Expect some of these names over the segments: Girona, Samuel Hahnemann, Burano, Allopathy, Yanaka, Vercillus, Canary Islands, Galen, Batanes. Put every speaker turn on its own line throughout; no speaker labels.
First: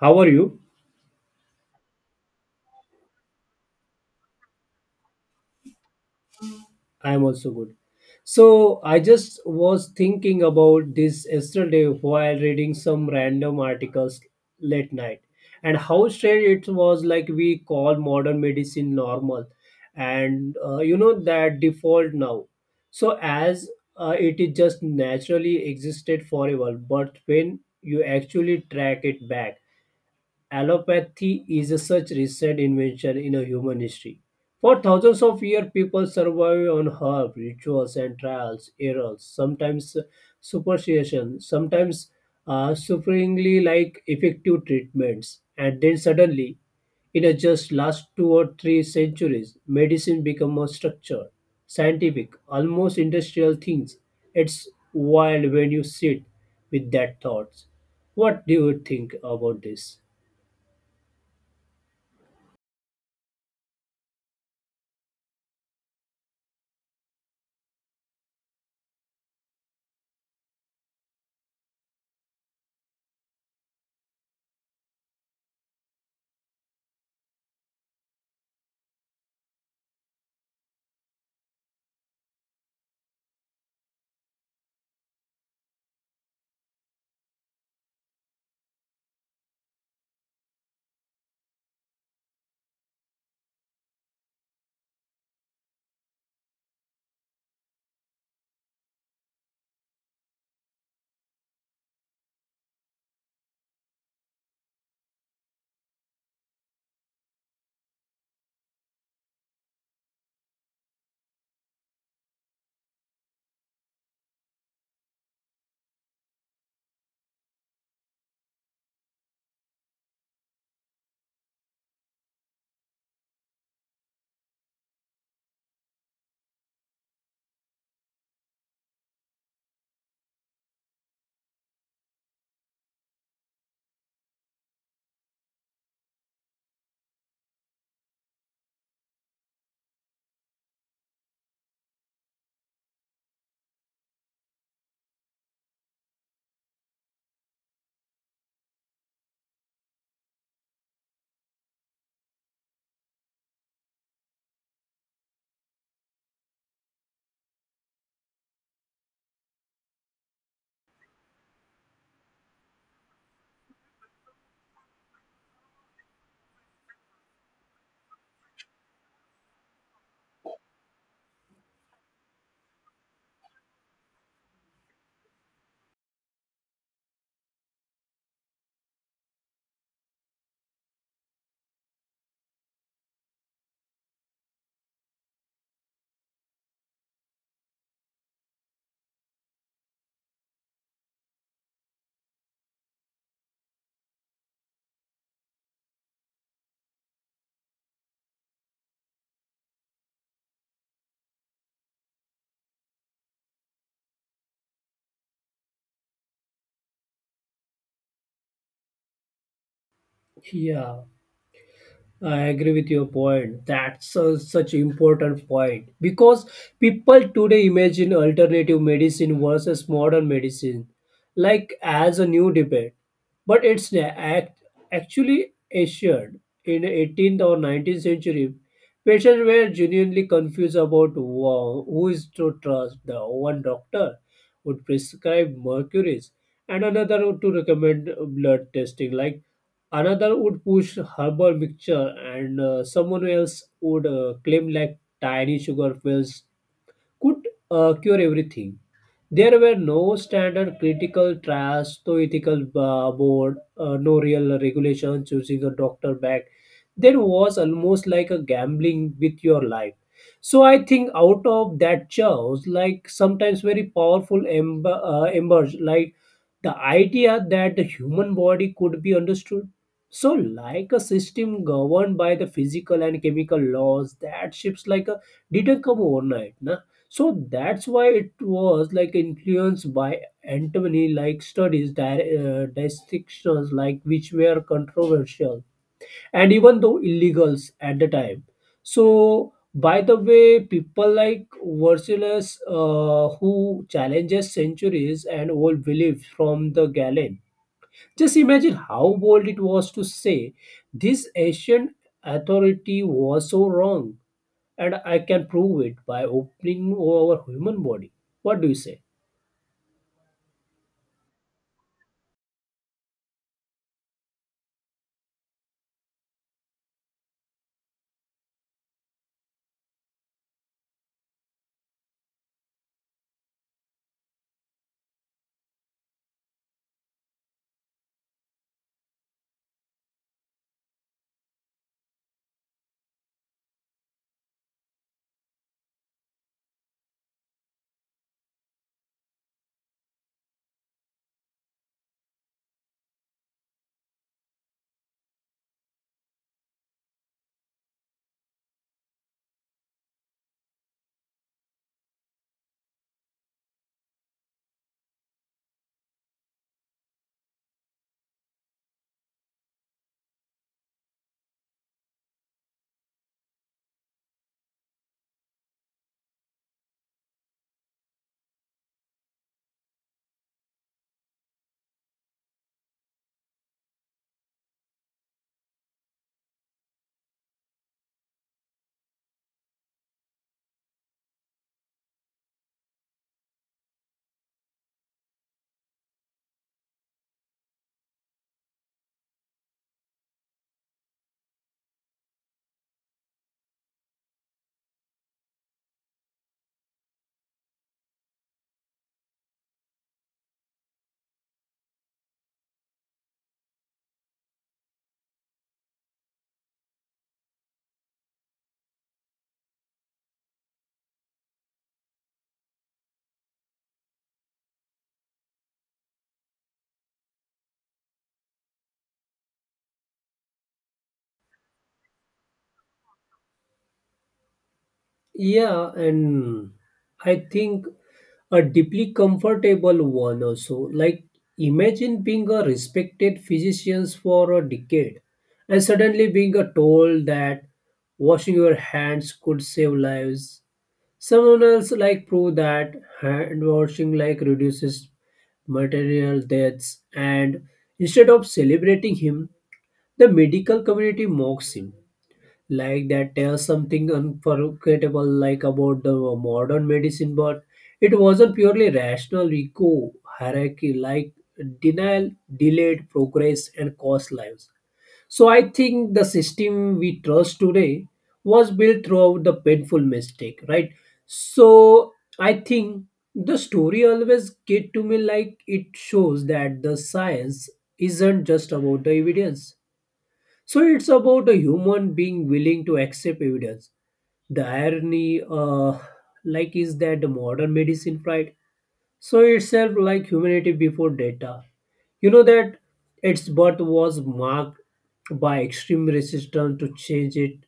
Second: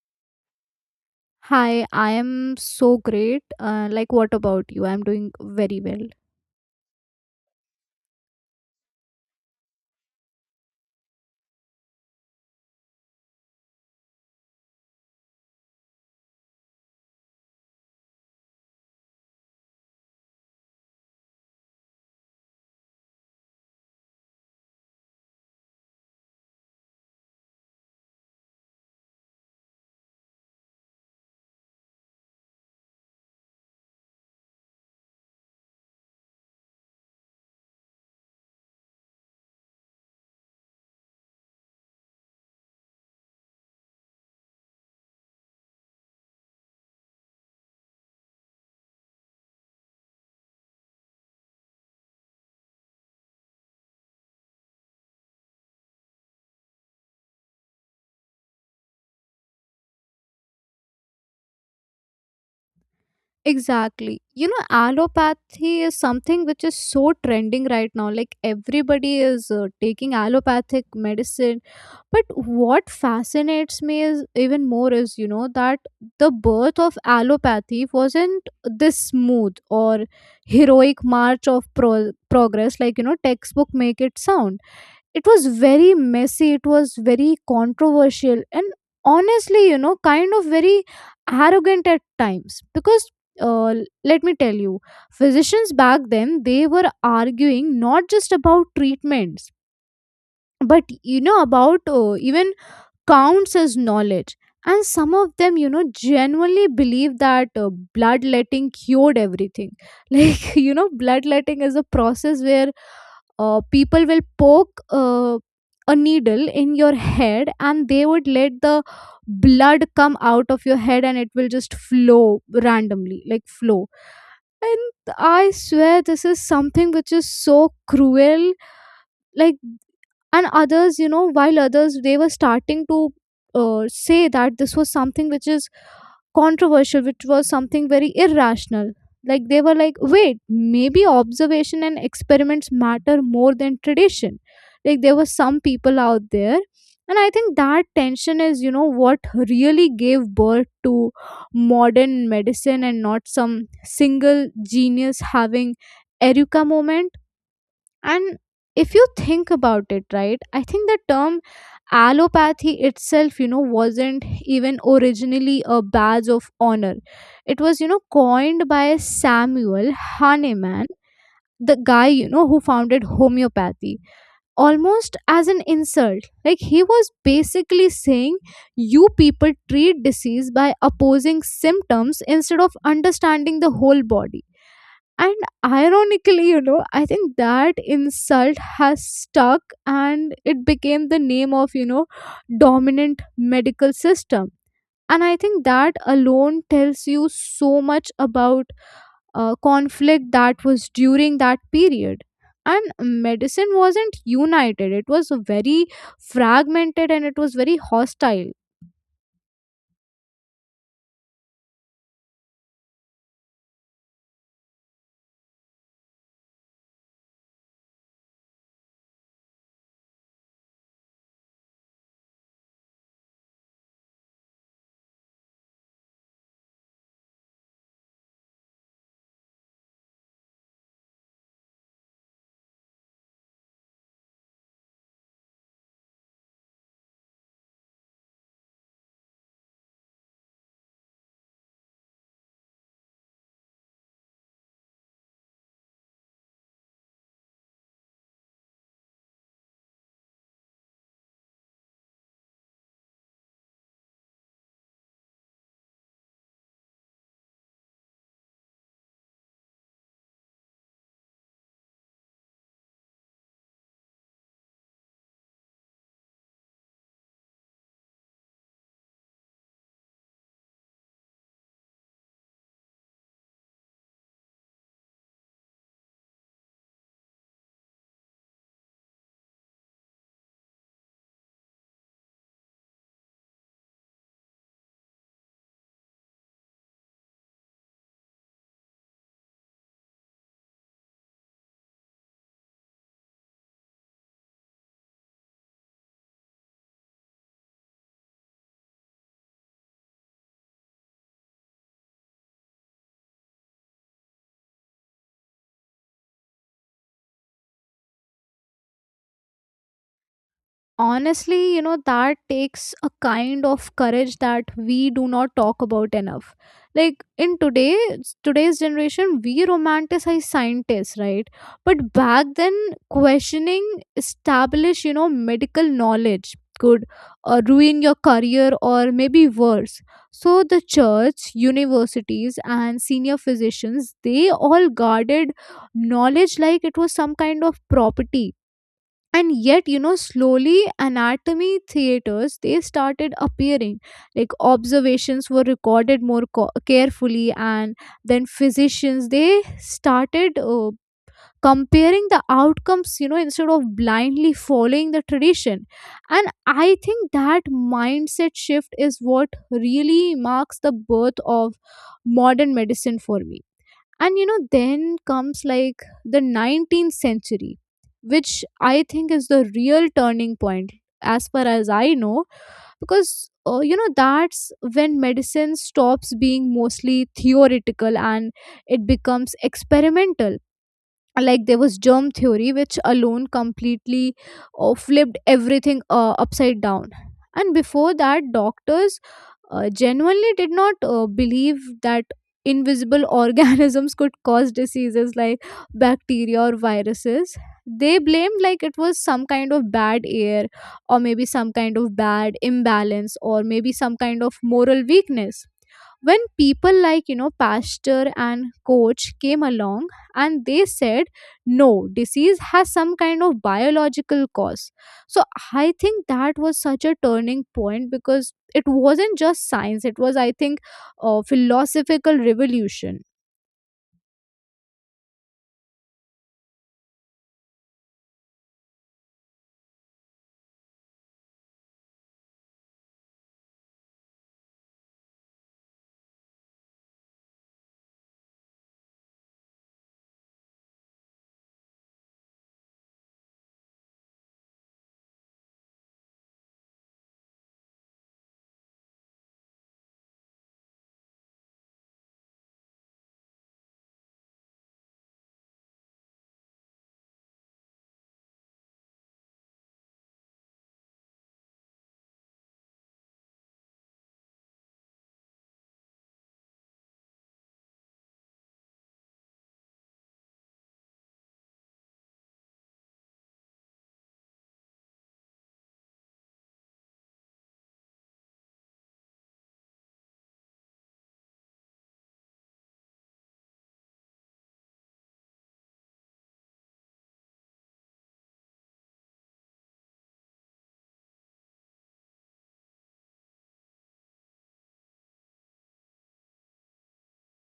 How are you?
Hi, I am so great. Like, what about you? I'm doing very well.
I am also good. So, I just was thinking about this yesterday while reading some random articles late night and how strange it was like we call modern medicine normal and you know that default now. So, as it is just naturally existed forever, but when you actually track it back, Allopathy is a such recent invention in a human history. For thousands of years, people survived on herbs, rituals, and trials, errors, sometimes superstition, sometimes sufferingly like effective treatments. And then suddenly, in a just last two or three centuries, medicine become a structure, scientific, almost industrial things. It's wild when you sit with that thoughts. What do you think about this?
Exactly. You know, allopathy is something which is so trending right now. Like, everybody is taking allopathic medicine. But what fascinates me is even more is, you know, that the birth of allopathy wasn't this smooth or heroic march of progress, like, you know, textbook make it sound it was very messy, it was very controversial, and honestly, you know, kind of very arrogant at times because uh, let me tell you, physicians back then they were arguing not just about treatments but, you know, about even counts as knowledge. And some of them, you know, genuinely believe that bloodletting cured everything like, you know, bloodletting is a process where people will poke a needle in your head, and they would let the blood come out of your head and it will just flow randomly, like flow. And I swear this is something which is so cruel. Like, and others, you know, while others they were starting to say that this was something which is controversial, which was something very irrational. Like, they were like, wait, maybe observation and experiments matter more than tradition. Like, there were some people out there. And I think that tension is, you know, what really gave birth to modern medicine, and not some single genius having eureka moment. And if you think about it, right, I think the term allopathy itself, you know, wasn't even originally a badge of honor. It was, you know, coined by Samuel Hahnemann, the guy, you know, who founded homeopathy, almost as an insult. Like, he was basically saying, you people treat disease by opposing symptoms instead of understanding the whole body. And ironically, you know, I think that insult has stuck and it became the name of, you know, dominant medical system. And I think that alone tells you so much about conflict that was during that period. And medicine wasn't united, it was very fragmented and it was very hostile.
Yeah, I agree with your point. That's a, such important point because people today imagine alternative medicine versus modern medicine like as a new debate but it's actually assured in 18th or 19th century patients were genuinely confused about who is to trust the one doctor would prescribe mercuries and another would to recommend blood testing like another would push herbal mixture and someone else would claim like tiny sugar pills could cure everything there were no standard critical trials, no ethical board, no real regulation choosing a doctor back. There was almost like a gambling with your life. So I think out of that chaos, like sometimes very powerful emerged, like the idea that the human body could be understood so like a system governed by the physical and chemical laws that shifts like a didn't come overnight na? So that's why it was like influenced by antimony like studies distinctions like which were controversial and even though illegals at the time. So, by the way, people like Vercillus, who challenges centuries and old beliefs from the Galen. Just imagine how bold it was to say this ancient authority was so wrong, and I can prove it by opening our human body. What do you say?
Honestly, you know, that takes a kind of courage that we do not talk about enough. Like, in today's generation we romanticize scientists, right? But back then, questioning established, you know, medical knowledge could ruin your career or maybe worse. So the church universities and senior physicians they all guarded knowledge like it was some kind of property. And yet, you know, slowly anatomy theaters they started appearing, like observations were recorded more carefully, and then physicians they started comparing the outcomes, you know, instead of blindly following the tradition. And I think that mindset shift is what really marks the birth of modern medicine for me. And, you know, then comes like the 19th century, which I think is the real turning point, as far as I know, because you know that's when medicine stops being mostly theoretical and it becomes experimental. Like, there was germ theory which alone completely flipped everything upside down. And before that doctors genuinely did not believe that invisible organisms could cause diseases like bacteria or viruses. They blamed like it was some kind of bad air, or maybe some kind of bad imbalance, or maybe some kind of moral weakness. When people like, you know, pastor and coach came along and they said, no, disease has some kind of biological cause. So I think that was such a turning point because it wasn't just science, it was, I think, a philosophical revolution.
Yeah, and I think a deeply comfortable one also like imagine being a respected physician for a decade and suddenly being told that washing your hands could save lives someone else like prove that hand washing like reduces material deaths and instead of celebrating him the medical community mocks him like that tells something unforgettable like about the modern medicine but it wasn't purely rational eco hierarchy like denial delayed progress and cost lives so I think the system we trust today was built throughout the painful mistake right so I think the story always get to me like it shows that the science isn't just about the evidence so it's about a human being willing to accept evidence. The irony, like, is that the modern medicine pride so itself like humanity before data. You know that its birth was marked by extreme resistance to change it.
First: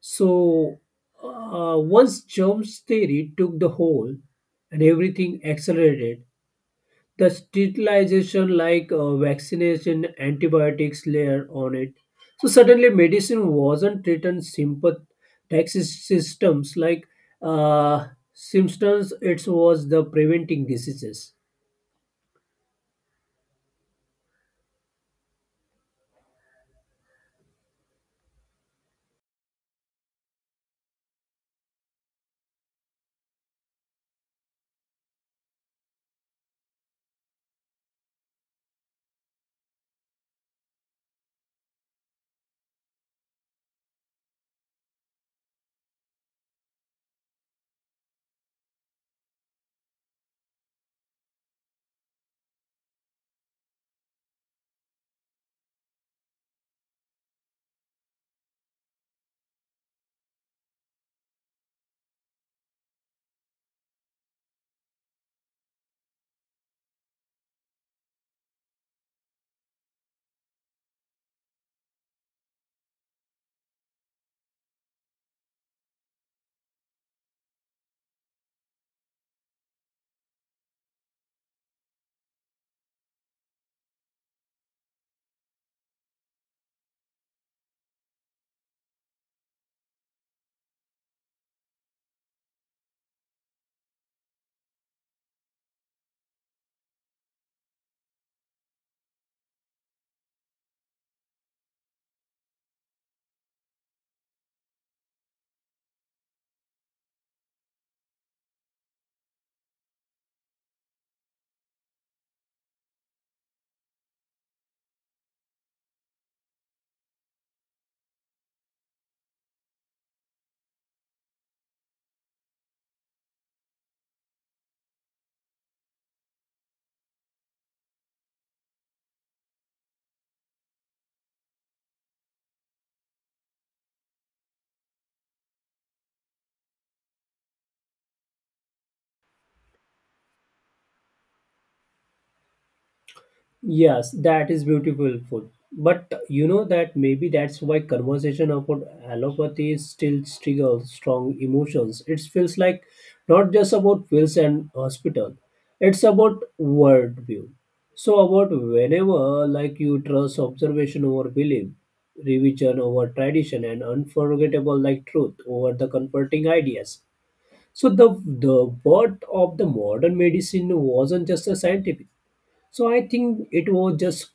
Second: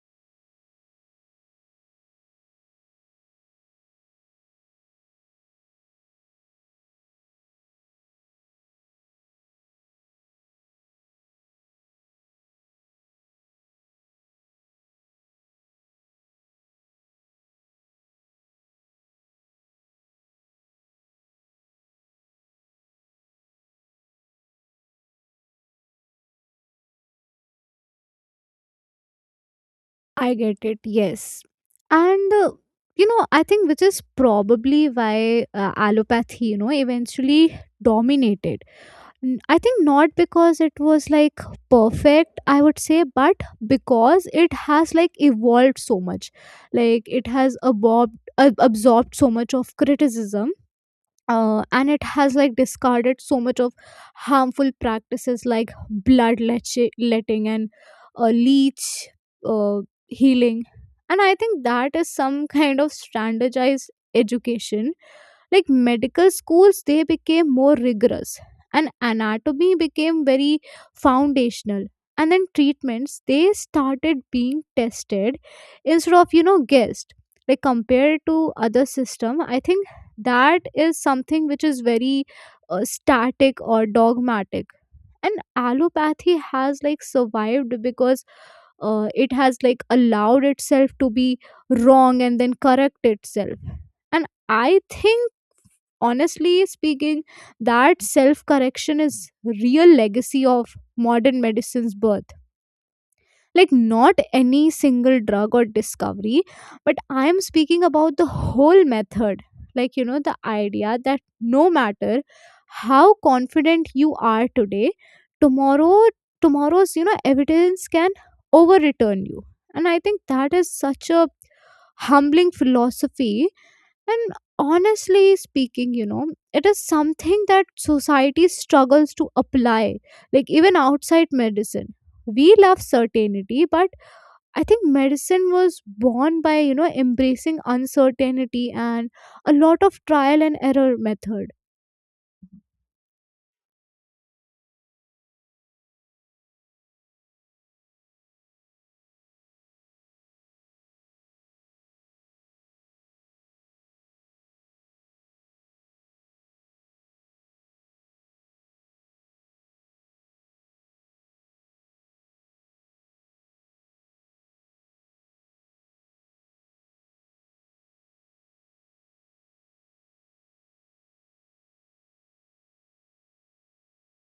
So once germ theory took the hold and everything accelerated, the sterilization like vaccination antibiotics layer on it so suddenly medicine wasn't treating sympathetic systems like uh, symptoms it was the preventing diseases.
I get it, yes. And, you know, I think which is probably why allopathy, you know, eventually dominated. I think not because it was like perfect, I would say, but because it has like evolved so much. Like, it has absorbed, absorbed so much of criticism and it has like discarded so much of harmful practices like blood letting and leech uh, healing. And I think that is some kind of standardized education, like medical schools they became more rigorous, and anatomy became very foundational. And then treatments they started being tested, instead of, you know, guessed. Like compared to other system, I think that is something which is very static or dogmatic. And allopathy has like survived because it has like allowed itself to be wrong and then correct itself. And I think, honestly speaking, that self correction is real legacy of modern medicine's birth, like not any single drug or discovery, but I am speaking about the whole method. Like, you know, the idea that no matter how confident you are today, tomorrow tomorrow's, you know, evidence can overreturn you. And I think that is such a humbling philosophy. And honestly speaking, you know, it is something that society struggles to apply, like even outside medicine. We love certainty, but I think medicine was born by, you know, embracing uncertainty and a lot of trial and error method.
Yes, that is beautiful food. But you know that maybe that's why conversation about allopathy is still triggers strong emotions. It feels like not just about pills and hospital. It's about worldview. So about whenever like you trust observation over belief, revision over tradition and unforgettable like truth over the comforting ideas. So the birth of the modern medicine wasn't just a scientific. So I think it was just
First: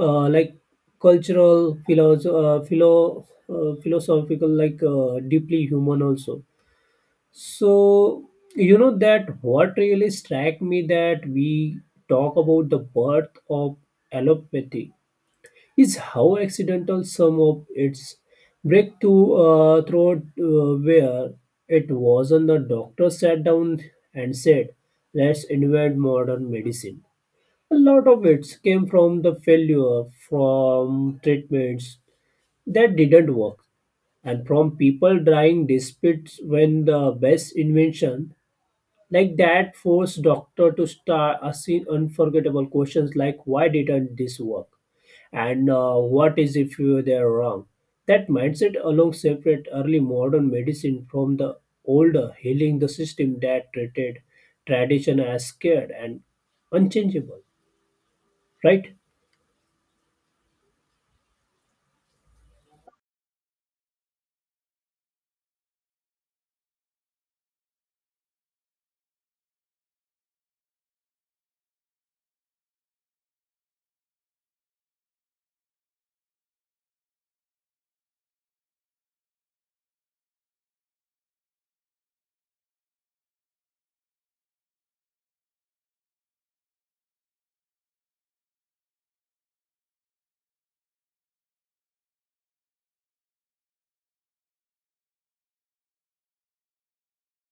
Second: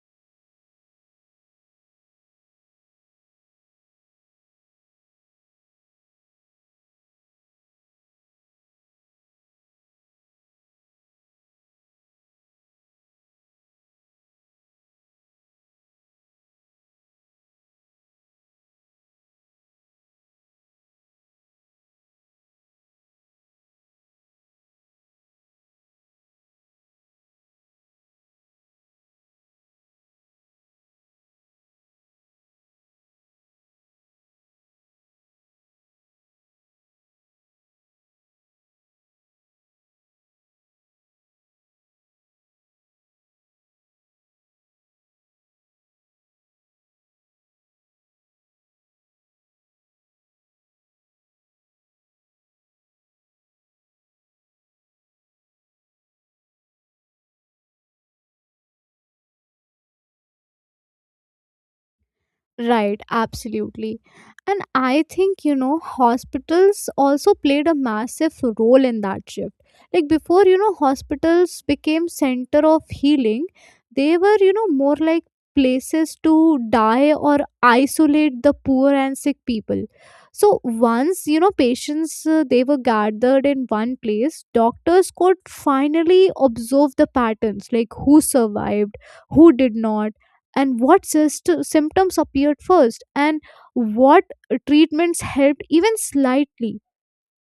like cultural, philosophical, like deeply human also. So you know that what really struck me that we talk about the birth of allopathy is how accidental some of its breakthrough through where it wasn't the doctor sat down and said, "Let's invent modern medicine." A lot of it came from the failure, from treatments that didn't work, and from people trying disputes when the best invention like that forced doctor to start asking unforgettable questions like why didn't this work and what is if you they're wrong. That mindset alone separate early modern medicine from the older healing the system that treated tradition as scared and unchangeable, right?
Right, absolutely. And I think, you know, hospitals also played a massive role in that shift. Like before, you know, hospitals became center of healing, they were, you know, more like places to die or isolate the poor and sick people. So once, you know, patients they were gathered in one place, doctors could finally observe the patterns, like who survived, who did not, and what symptoms appeared first, and what treatments helped even slightly.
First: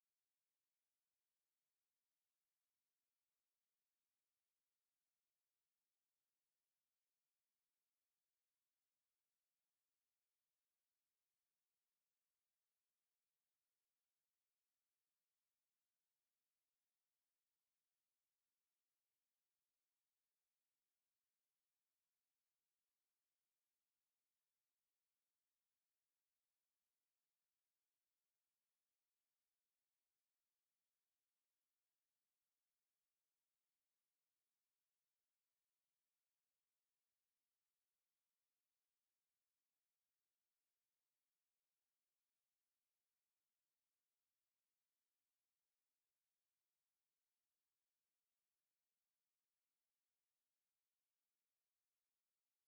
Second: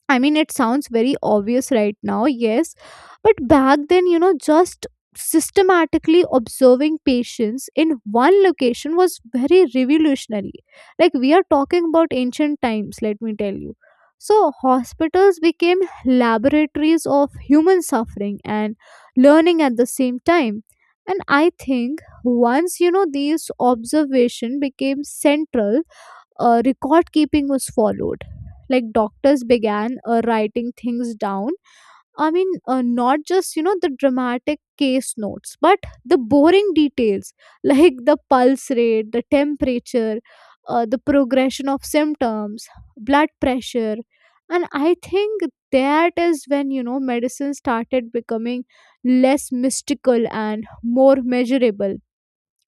I mean, it sounds very obvious right now, yes. But back then, you know, just systematically observing patients in one location was very revolutionary. Like, we are talking about ancient times, let me tell you. So, hospitals became laboratories of human suffering and learning at the same time. And I think once, you know, these observation became central, record keeping was followed, like doctors began writing things down. I mean, not just, you know, the dramatic case notes but the boring details like the pulse rate, the temperature, the progression of symptoms, blood pressure. And I think that is when, you know, medicine started becoming less mystical and more measurable.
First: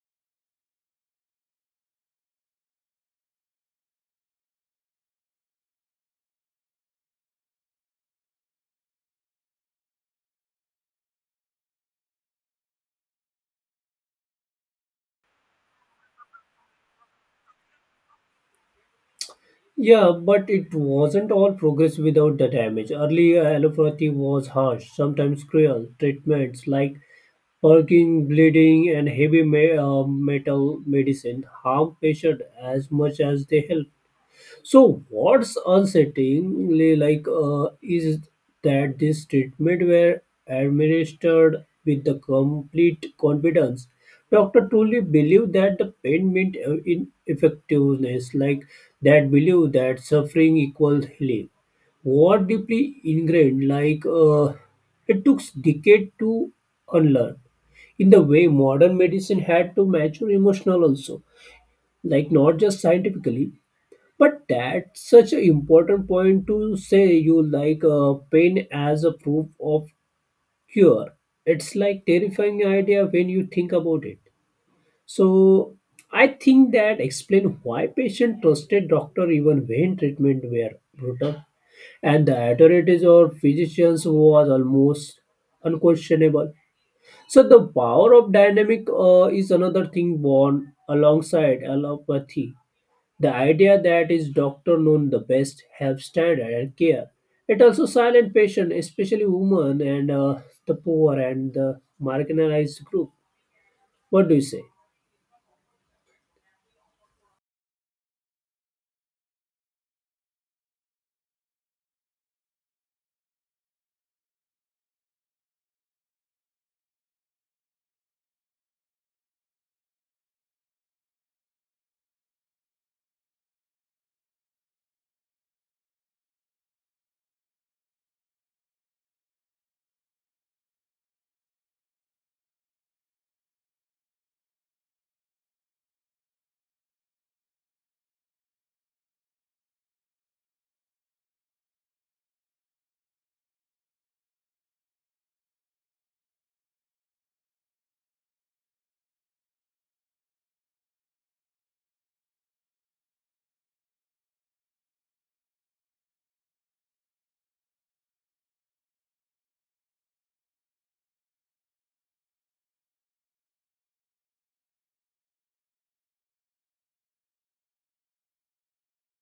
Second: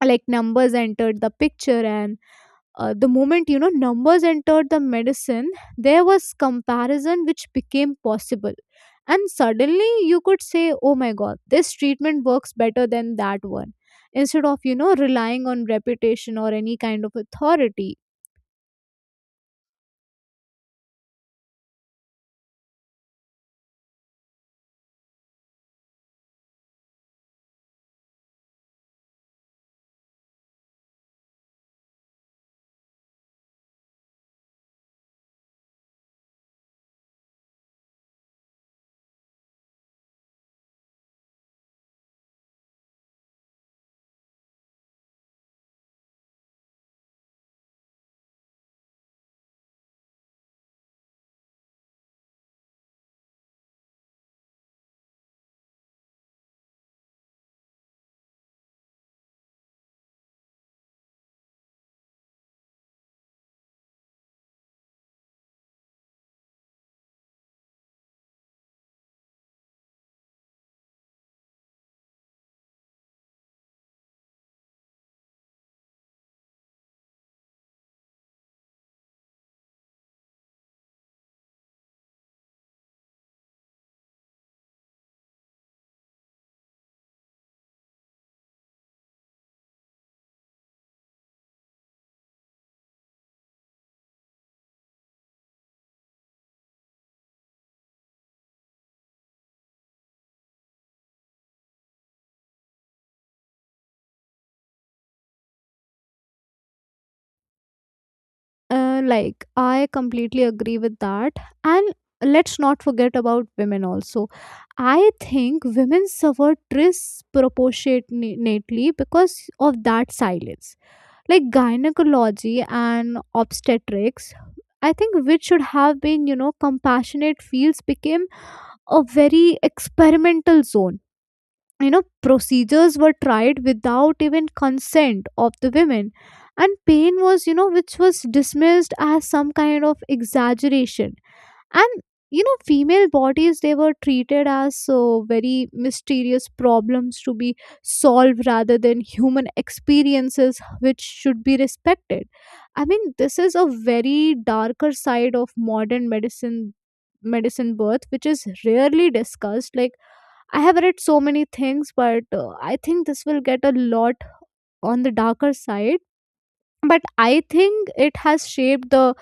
Like numbers entered the picture, and the moment, you know, numbers entered the medicine, there was comparison which became possible. And suddenly you could say, oh my god, this treatment works better than that one, instead of, you know, relying on reputation or any kind of authority.
Yeah, but it wasn't all progress without the damage. Early allopathy was harsh, sometimes cruel. Treatments like perking, bleeding, and heavy metal medicine harm patients as much as they help. So what's unsettlingly like is that this treatment were administered with the complete confidence. Doctor truly believe that the pain meant ineffectiveness, like that believe that suffering equals healing. What deeply ingrained, like it took decade to unlearn. In the way modern medicine had to mature emotional also, like not just scientifically, but that's such an important point to say you like pain as a proof of cure. It's like terrifying idea when you think about it. So I think that explain why patient trusted doctor even when treatment were brutal and the authorities or physicians was almost unquestionable. So the power of dynamic is another thing born alongside allopathy the idea that is doctor known the best helps standard and care. It also silent patient, especially women and the poor and the marginalized group. What do you say?
Like, I completely agree with that. And let's not forget about women also. I think women suffer disproportionately because of that silence. Like gynecology and obstetrics, I think which should have been, you know, compassionate fields became a very experimental zone. You know, procedures were tried without even consent of the women, and pain was, you know, which was dismissed as some kind of exaggeration. And, you know, female bodies they were treated as so very mysterious problems to be solved rather than human experiences which should be respected. I mean, this is a very darker side of modern medicine birth which is rarely discussed. Like, I have read so many things but I think this will get a lot on the darker side. But I think it has shaped the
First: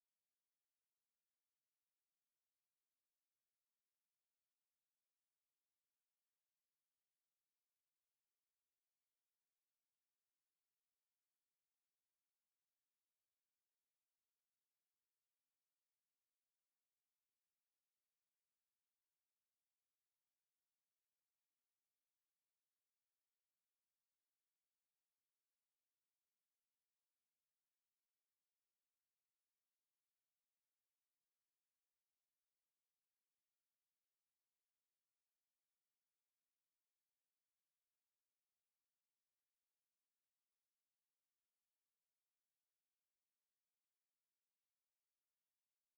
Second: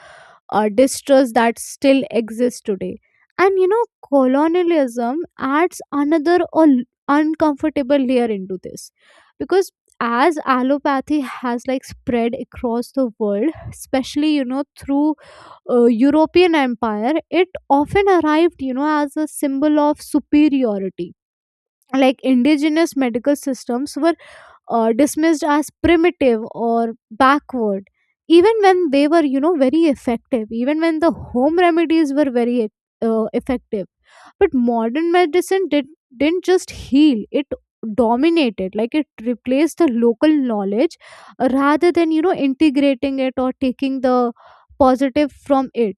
distrust that still exists today. And, you know, colonialism adds another uncomfortable layer into this because as allopathy has like spread across the world, especially, you know, through European empire, it often arrived, you know, as a symbol of superiority. Like indigenous medical systems were dismissed as primitive or backward, even when they were, you know, very effective, even when the home remedies were very effective. But modern medicine didn't just heal, it dominated. Like, it replaced the local knowledge rather than, you know, integrating it or taking the positive from it.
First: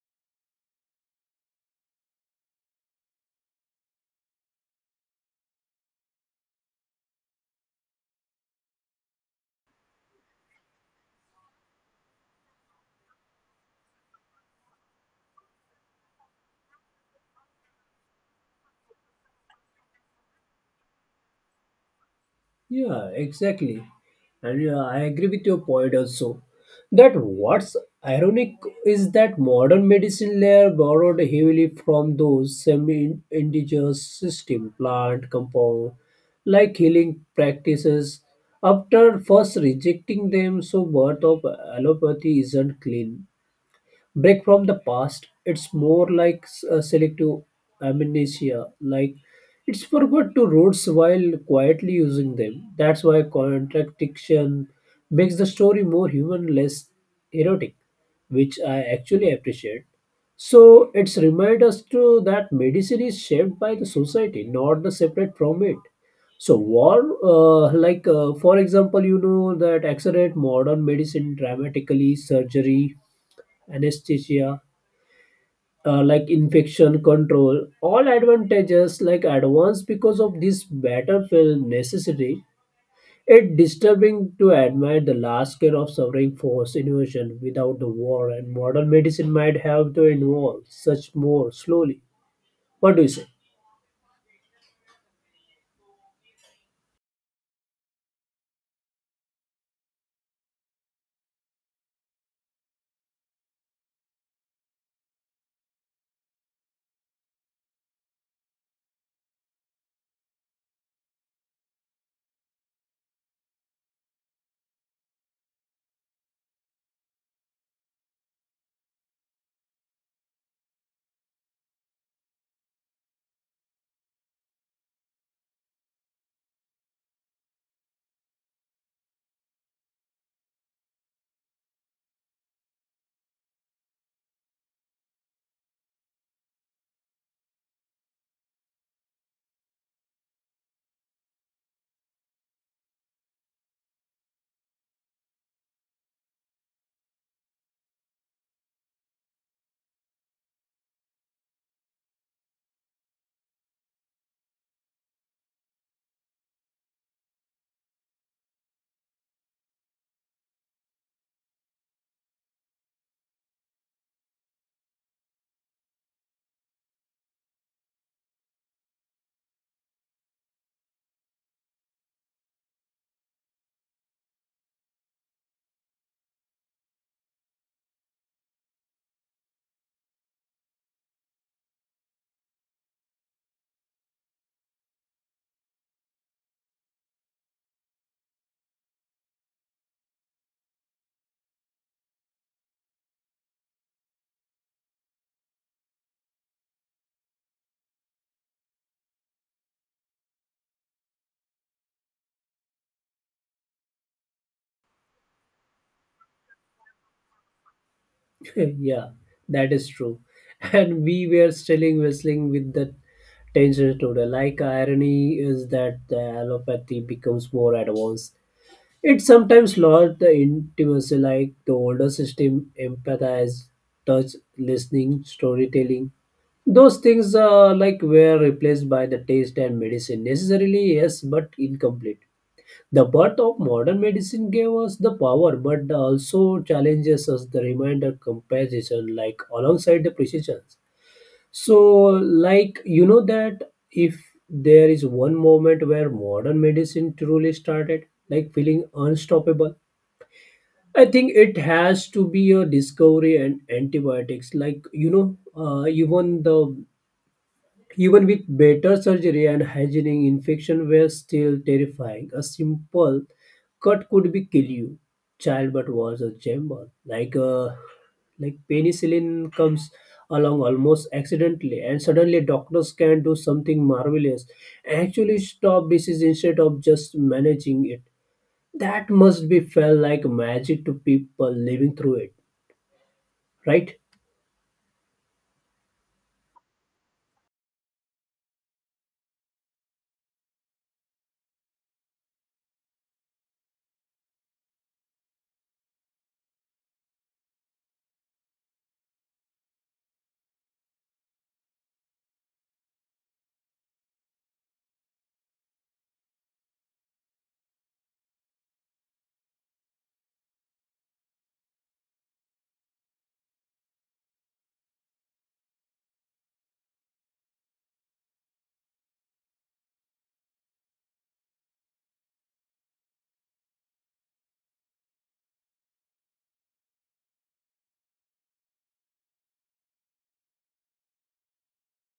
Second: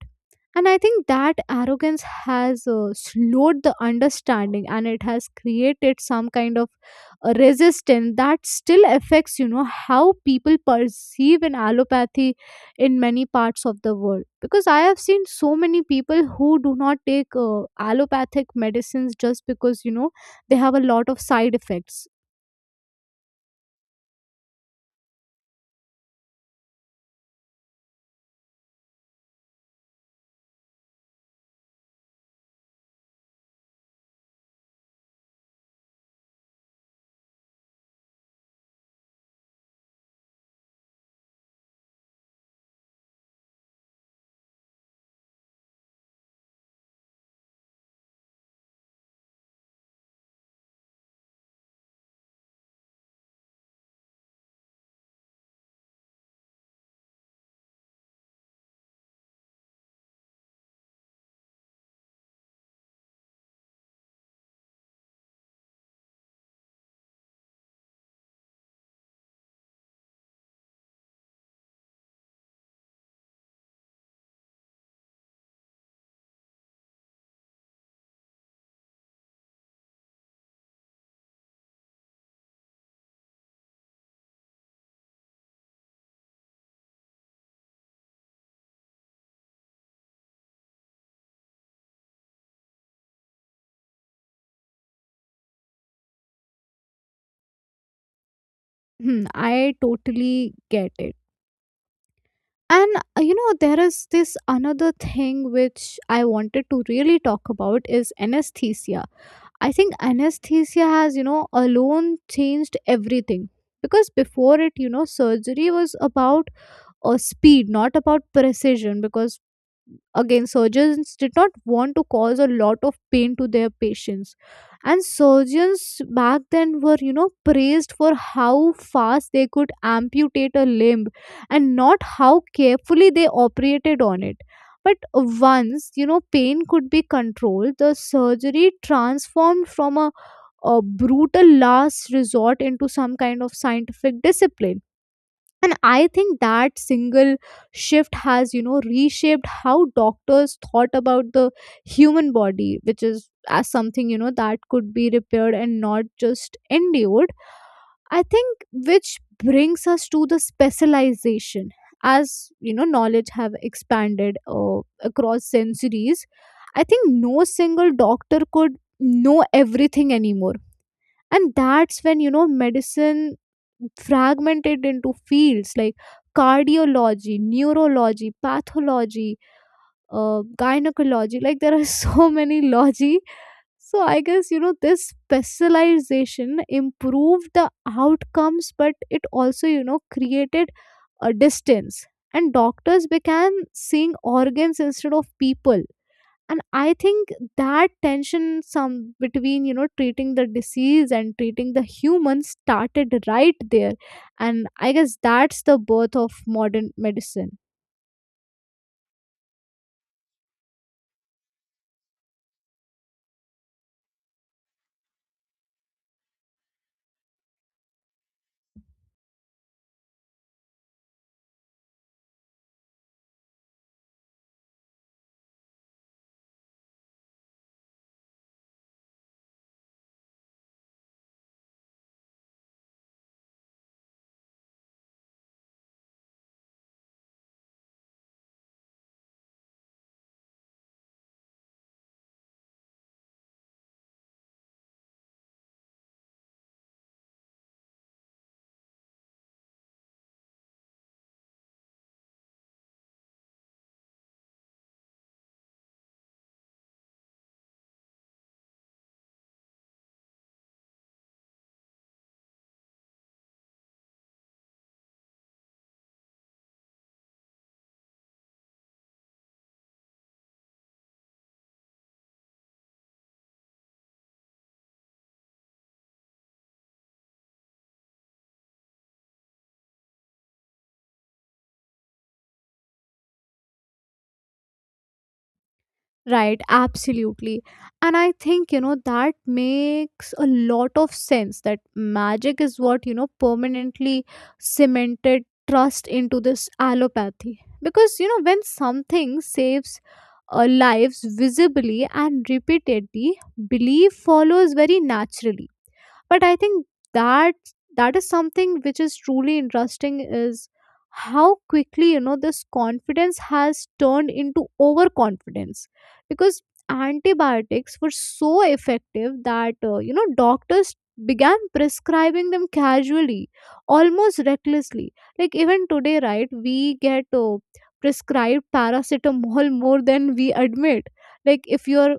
And I think that arrogance has slowed the understanding and it has created some kind of resistance that still affects, you know, how people perceive an allopathy in many parts of the world, because I have seen so many people who do not take allopathic medicines just because, you know, they have a lot of side effects.
Yeah, exactly. And yeah, I agree with your point also. That what's ironic is that modern medicine layer borrowed heavily from those semi-indigenous system, plant, compound, like healing practices. After first rejecting them, so birth of allopathy isn't clean break from the past it's more like selective amnesia like it's forgot to roots while quietly using them that's why contradiction makes the story more human less erotic which I actually appreciate so it's remind us to that medicine is shaped by the society, not the separate from it. So war, like for example, you know that accelerate modern medicine dramatically, surgery, anesthesia, like infection control, all advantages like advanced because of this battlefield necessity. It disturbing to admit the last scale of suffering force invasion without the war, and modern medicine might have to involve such more slowly. What do you say?
Hmm, I totally get it. And, you know, there is this another thing which I wanted to really talk about is anesthesia. I think anesthesia has, you know, alone changed everything because before it, you know, surgery was about speed, not about precision, because again, surgeons did not want to cause a lot of pain to their patients. And surgeons back then were, you know, praised for how fast they could amputate a limb and not how carefully they operated on it. But once, pain could be controlled, the surgery transformed from a brutal last resort into some kind of scientific discipline. And I think that single shift has reshaped how doctors thought about the human body, which is as something that could be repaired and not just endured, I think. Which brings us to the specialization. As you know, knowledge have expanded across centuries. I think no single doctor could know everything anymore, and that's when medicine fragmented into fields like cardiology, neurology, pathology, gynecology. Like there are so many logy. So I guess this specialization improved the outcomes, but it also created a distance, and doctors began seeing organs instead of people. And I think that tension some between treating the disease and treating the human started right there. And I guess that's the birth of modern medicine.
Yeah, that is true. And we were still wrestling with the tension today. Like irony is that the allopathy becomes more advanced. It sometimes lost the intimacy, like the older system, empathize, touch, listening, storytelling. Those things, like, were replaced by the taste and medicine. Necessarily, yes, but incomplete. The birth of modern medicine gave us the power, but also challenges us the reminder comparison, like alongside the precision. So, like, you know that if there is one moment where modern medicine truly started, like feeling unstoppable, I think it has to be a discovery and antibiotics. Like you know, even the even with better surgery and hygienic infection were still terrifying. A simple cut could be kill you. Childbirth was a chamber. Like penicillin comes along almost accidentally, and suddenly doctors can do something marvelous. Actually, stop disease instead of just managing it that must be felt like magic to people living through it, right?
Right, absolutely. And I think that makes a lot of sense, that magic is what permanently cemented trust into this allopathy. Because when something saves lives visibly and repeatedly, belief follows very naturally. But I think that that is something which is truly interesting is how quickly this confidence has turned into overconfidence. Because antibiotics were so effective that doctors began prescribing them casually, almost recklessly. Like even today, right, we get prescribed paracetamol more than we admit. Like if your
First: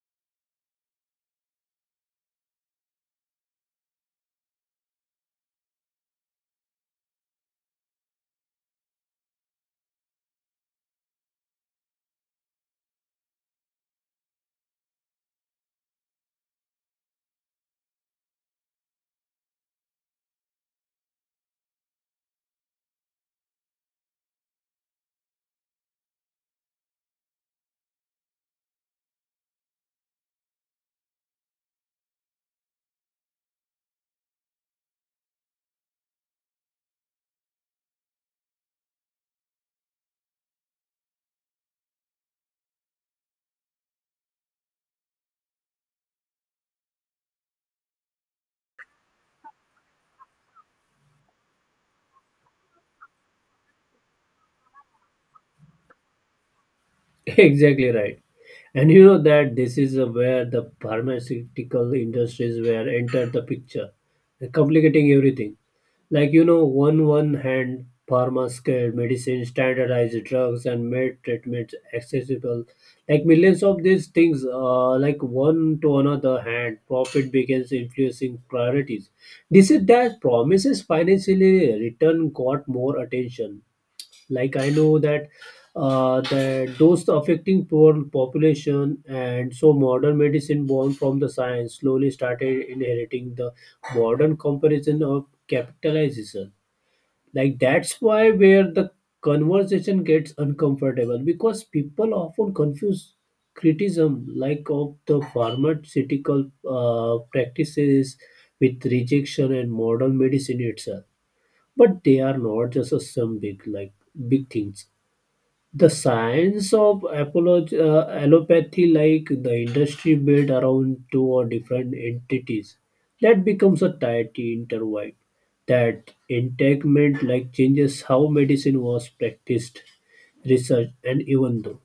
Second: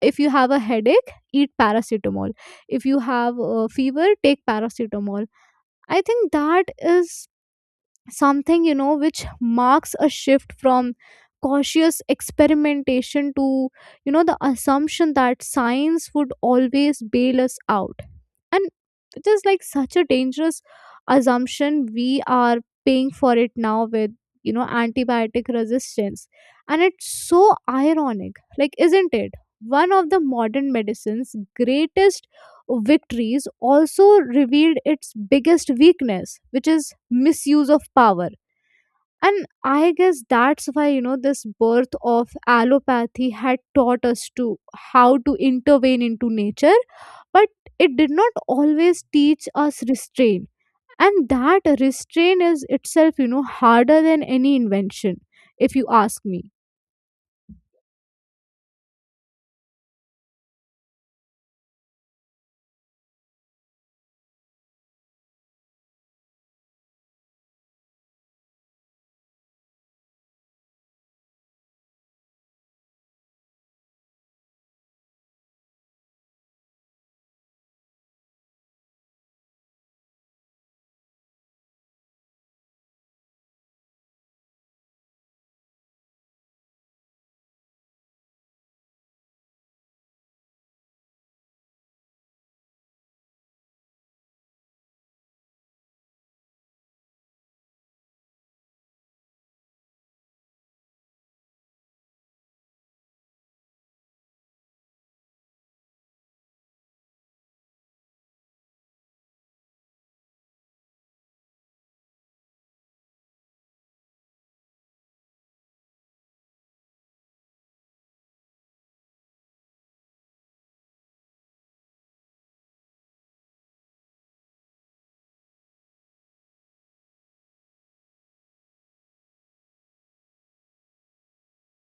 if you have a headache, eat paracetamol. If you have a fever, take paracetamol. I think that is something which marks a shift from cautious experimentation to, the assumption that science would always bail us out. And it is like such a dangerous assumption. We are paying for it now with, antibiotic resistance. And it's so ironic, like isn't it, one of the modern medicine's greatest victories also revealed its biggest weakness, which is misuse of power. And I guess that's why this birth of allopathy had taught us to how to intervene into nature, but it did not always teach us restraint. And that restraint is itself, harder than any invention, if you ask me.
Exactly right. And you know that this is where the pharmaceutical industries were entered the picture, complicating everything. Like you know, on one hand, pharmaceuticals, medicine, standardized drugs, and made treatments accessible. Like millions of these things, like one to another hand, profit begins influencing priorities. This is that promises financially return got more attention like I know that that those affecting poor population and so modern medicine born from the science slowly started inheriting the modern comparison of capitalization like that's why where the conversation gets uncomfortable because people often confuse criticism like of the pharmaceutical practices with rejection and modern medicine itself but they are not just a some big like big things the science of allopathy, like the industry built around two or different entities, that becomes a tiety intertwined. That entanglement like changes how medicine was practiced, researched, and even though.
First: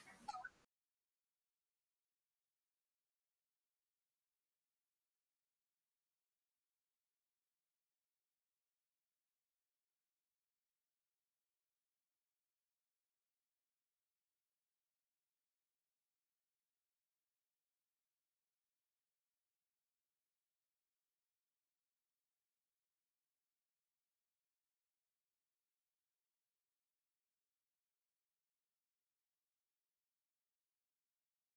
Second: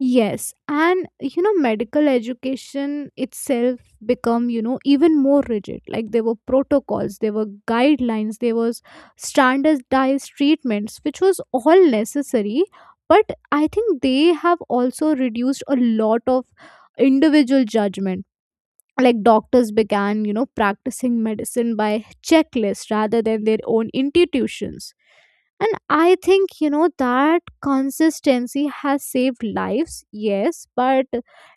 Yes, and medical education itself become even more rigid. Like there were protocols, there were guidelines, there was standardized treatments, which was all necessary. But I think they have also reduced a lot of individual judgment. Like doctors began practicing medicine by checklist rather than their own intuitions. And I think that consistency has saved lives, yes, but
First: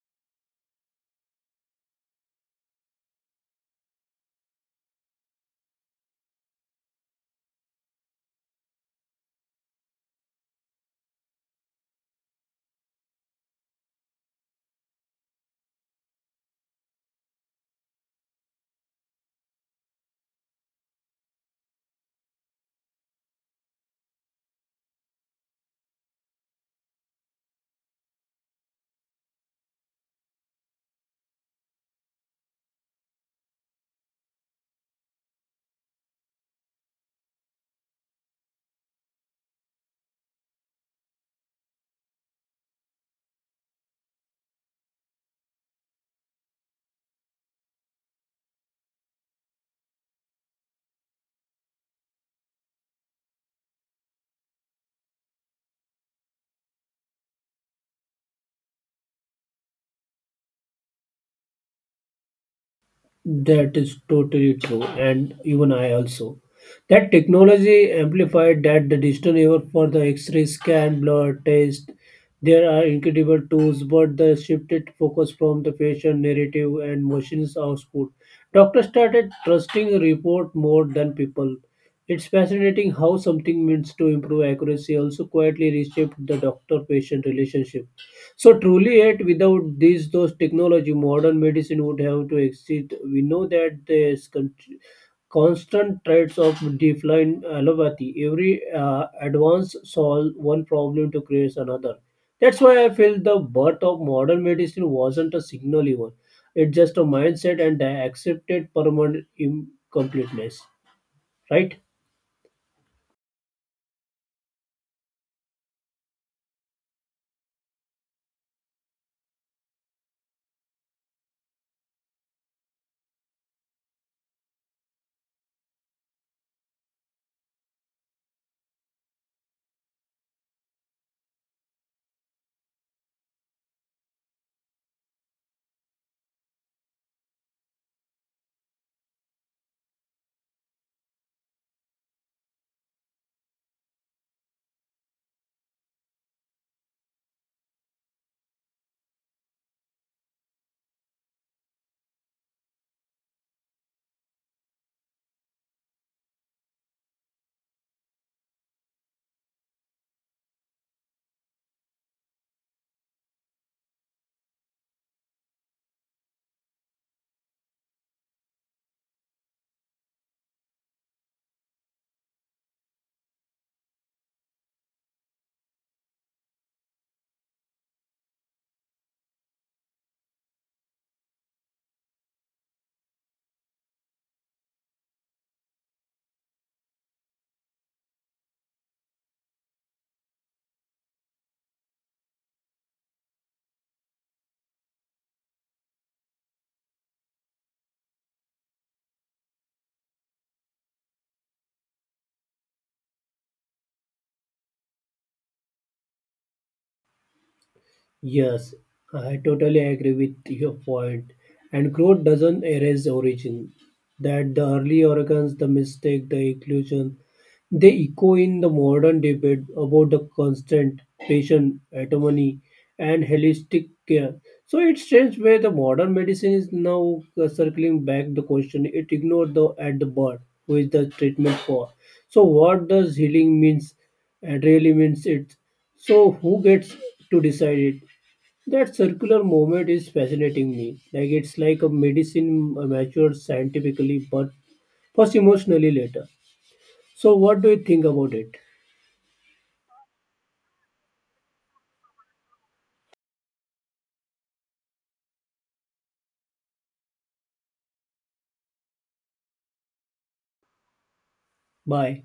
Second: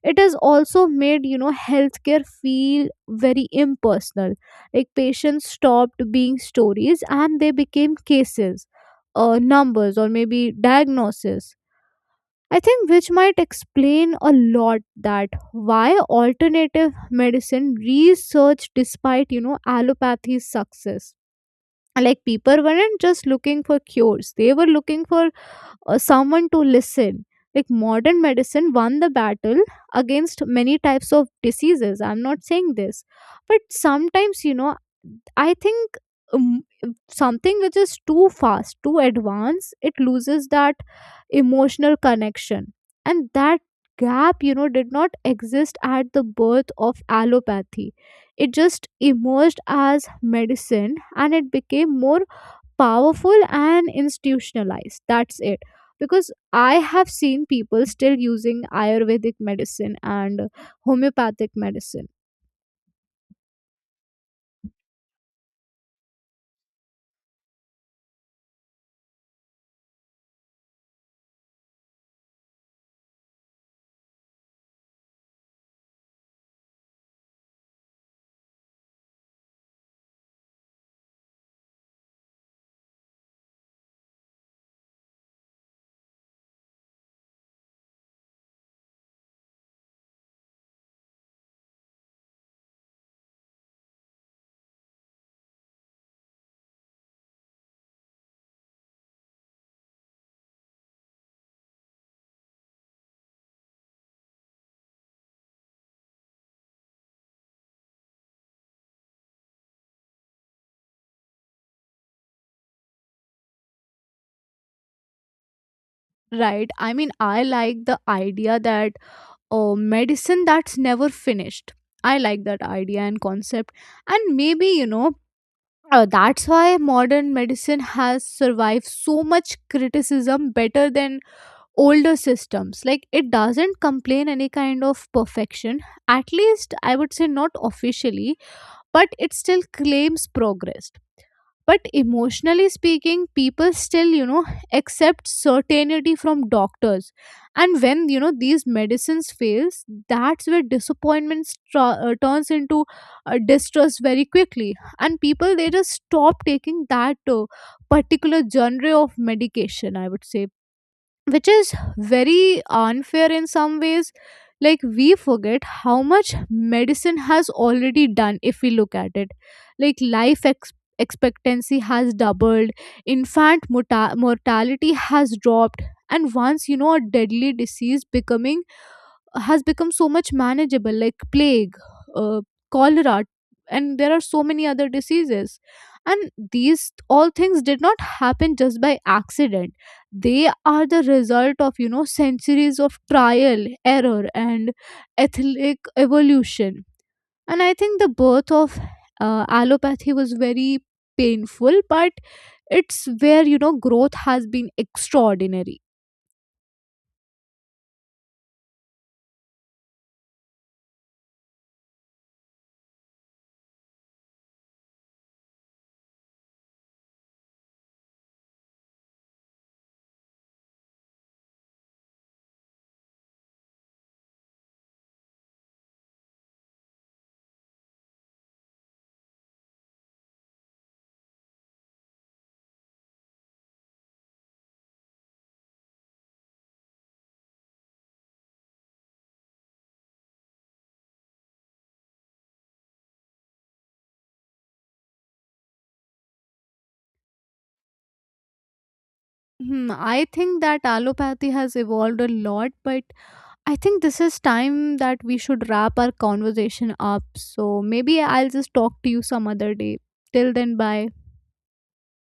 it has also made healthcare feel very impersonal. Like patients stopped being stories and they became cases, numbers, or maybe diagnoses. I think which might explain a lot that why alternative medicine research despite allopathy's success. Like people weren't just looking for cures; they were looking for or someone to listen. Like modern medicine won the battle against many types of diseases, I'm not saying this, but sometimes I think um, something which is too fast, too advanced, it loses that emotional connection. And that gap, did not exist at the birth of allopathy. It just emerged as medicine, and it became more powerful and institutionalized. That's it. Because I have seen people still using Ayurvedic medicine and homeopathic medicine.
That is totally true, and even I also. That technology amplified that the digital era for the X-ray scan, blood test. There are incredible tools, but the shifted focus from the patient narrative and machines output. Doctors started trusting a report more than people. It's fascinating how something means to improve accuracy also quietly reshaped the doctor-patient relationship. So truly, yet without these those technology, modern medicine would have to exist. We know that there's constant threats of decline allopathy. Every advance solve one problem to create another. That's why I feel the birth of modern medicine wasn't a signal even. It's just a mindset and the accepted permanent incompleteness, right?
Right. I mean, I like the idea that medicine that's never finished. I like that idea and concept. And maybe, that's why modern medicine has survived so much criticism better than older systems. Like, it doesn't complain any kind of perfection, at least I would say not officially, but it still claims progress. But emotionally speaking, people still accept certainty from doctors. And when these medicines fails, that's where disappointment turns into distrust very quickly. And people, they just stop taking that particular genre of medication, I would say, which is very unfair in some ways. Like we forget how much medicine has already done, if we look at it. Like life expectancy has doubled, infant mortality has dropped, and once a deadly disease becoming has become so much manageable, like plague, uh, cholera, and there are so many other diseases. And these all things did not happen just by accident. They are the result of, centuries of trial, error, and ethnic evolution. And I think the birth of allopathy was very painful, but it's where growth has been extraordinary.
Yes, I totally agree with your point. And growth doesn't erase origin. That the early organs, the mistake, the inclusion, they echo in the modern debate about the constant, patient, autonomy, and holistic care. So it's strange where the modern medicine is now circling back the question it ignored the at the birth, who is the treatment for. So what does healing means? It really means it. So who gets to decide it? That circular movement is fascinating me. Like it's like a medicine matured scientifically, but first emotionally later. So, what do you think about it?
Hmm, I think that allopathy has evolved a lot, but I think this is time that we should wrap our conversation up. So maybe I'll just talk to you some other day. Till then, bye.
Bye.